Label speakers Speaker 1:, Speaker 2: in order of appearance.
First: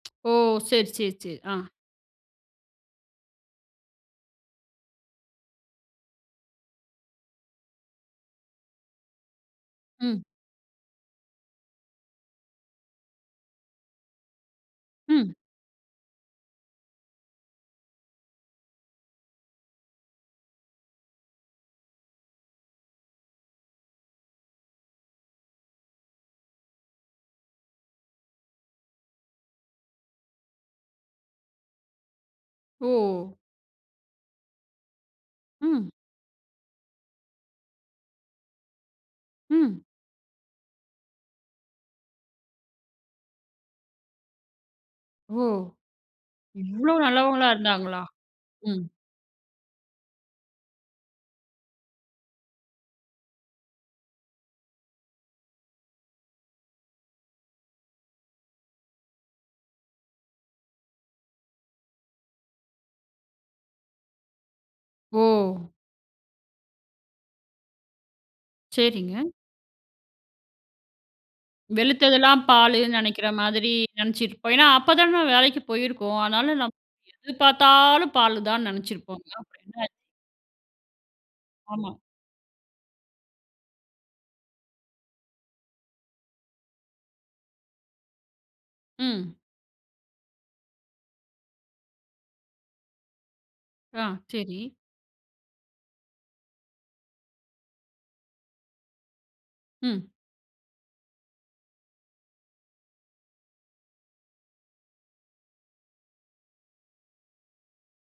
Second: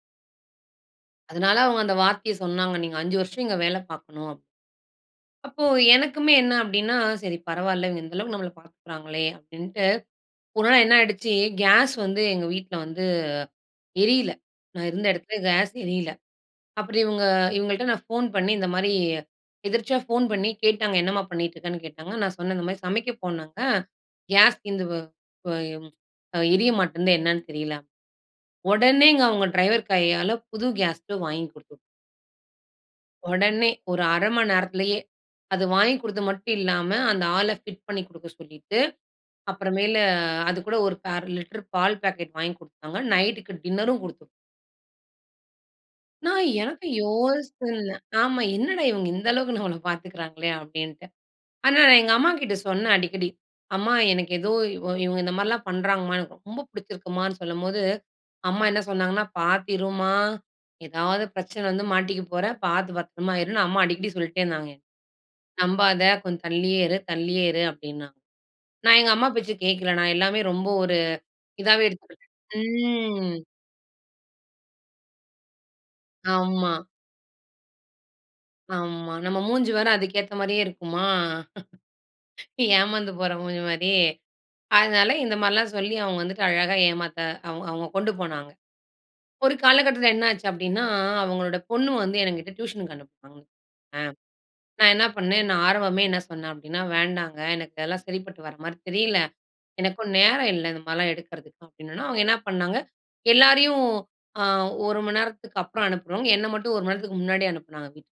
Speaker 1: ஓ! சரி, சரி, சரி,
Speaker 2: அதனால,
Speaker 1: ஆ.
Speaker 2: அவங்க அந்த வார்த்தைய சொன்னாங்க. நீங்க 5 வருஷம் இங்க வேல பாக்கணும். அப்போ, எனக்குமே என்ன அப்படினா, சரி பரவாயில்ல இவங்க இந்த அளவு நம்மள பாத்துகிறாங்களே அப்டின்டு.
Speaker 1: ம்.
Speaker 2: ஒரு நாள் என்ன ஆய்டுச்சி கேஸ் வந்து எங்க வீட்ல் வந்து எரியல. நான் இருந்த
Speaker 1: ம்.
Speaker 2: எடத்துல கேஸ் எரியல. அப்பறம் இவங்க இவங்கள்ட நான் போன் பண்ணி இந்த மாரி எதிர்ச்சியா போன் பண்ணி கேட்டாங்க என்னம்மா பண்ணிட்ருக்கனு கேட்டாங்க. நான் சொன்ன இந்த மாதிரி சமைக்க போனங்க கேஸ் தீந்து போ போ எ எரிய மாட்டேன்து என்னன்னு தெரியல. ஒடனேங்க அவங்க டிரைவர் கையால புது கேஸ் ஸ்டவ் வாங்கி குடுத்து
Speaker 1: ஓ!
Speaker 2: ஒடனே ஒரு 1/2 மணி நேரத்துலையே அது
Speaker 1: ம்.
Speaker 2: வாங்கி கொடுத்து மட்டும் இல்லாம, அந்த ஆள ஃபிட் பண்ணி குடுக்க சொல்லிட்டு, அப்பறம்
Speaker 1: ம்.
Speaker 2: மேல, அது கூட ஒரு 1/2 லிட்டர் பால் பாக்கெட் வாங்கி கொடுத்தாங்க. நைட்டுக்கு டின்னரும் குடுத்து
Speaker 1: ஓ!
Speaker 2: நான் எனக்கும்
Speaker 1: இவ்ளோ நல்லவங்களா
Speaker 2: யோசனல்ல
Speaker 1: இருந்தாங்களா?
Speaker 2: ஆமா. என்னடா
Speaker 1: ம்.
Speaker 2: இவங்க இந்த அளவுக்கு நம்மள பாத்துகிறாங்களே அப்டின்டு. ஆனா, நான் எங்க அம்மாகிட்ட சொன்னேன் அடிக்கடி அம்மா எனக்கு ஏதோ இவ இவங்க இந்த மாரிலாம் பண்றங்கமா, எனக்கு ரொம்ப புடிச்சிருக்குமானு சொல்லும்போது, அம்மா என்ன சொன்னாங்கான பார்த்திருமா எதாது பிரச்சன வந்து மாட்டிக்கப்போற, பாத்து பத்தரமா இருன்னு அம்மா அடிக்கடி சொல்லிட்டே இருந்தாங்க.
Speaker 1: ஓ!
Speaker 2: நம்பாத கொஞ்ச தள்ளியே இரு தள்ளியே இரு அப்டின்னாங்க. நான் எங்க அம்மா
Speaker 1: சரிங்க.
Speaker 2: பேச்ச கேக்கல. நான் எல்லாமே ரொம்ப ஒரு இதாவே எடுத்துக்கிட்டேன்.
Speaker 1: வெளுத்ததுலாம் பாலுனு நெனைக்கிற
Speaker 2: ம்.
Speaker 1: மாதிரி, நெனைச்சிருப் ஏன்னா, அப்ப தான வேலைக்கு போயிருக்கோம். அதனால நம்
Speaker 2: ஆமா.
Speaker 1: எது பாத்தாலும் பாலுதானு
Speaker 2: ஆமா.
Speaker 1: நெனைச்சிருப்போம்.
Speaker 2: நம்ம
Speaker 1: அப்பறம்
Speaker 2: மூஞ்சு
Speaker 1: என்னா
Speaker 2: வேற
Speaker 1: ஆச்சி?
Speaker 2: அதுக்கு ஏத்த மாரியே இருக்குமா?
Speaker 1: ஆமா.
Speaker 2: ஏமாந்து போற மூஞ்சி மாரி, அதனால இந்த மாரிலாம் சொல்லி அவங்க வந்துட்டு அழகா ஏமாத்த அவங் அவங்க கொண்டு போனாங்க.
Speaker 1: ம்.
Speaker 2: ஒரு காலகட்டத்துல என்ன ஆச்சி அப்டினா அவங்களோட பொண்ணு வந்து எங்கிட்ட டியூஷனுக்கு அனுப்புனாங்க. அ,
Speaker 1: ஆ, சரி.
Speaker 2: நான் என்னா பண்ணேன் நான் ஆரம்பமே என்ன சொன்ன அப்டின்னா, வேண்டாங்க எனக்கு அதுல்லா சரிப்பட்டு வர மாரி தெரியல.
Speaker 1: ம்.
Speaker 2: எனக்கும் நேரம் இல்ல இந்த மாதிரிலாம் எடுக்கறதுக்கு அப்டின்னுனே, அவங்க என்னா பண்ணாங்க எல்லாரையும் ஆ, 1 மணி நேரத்துக்கு அப்பறம் அனுப்புறவங்க என்ன மட்டும் 1 மணி நேரத்துக்கு முன்னாடியே அனுப்புனாங்க வீட்டுக்கு.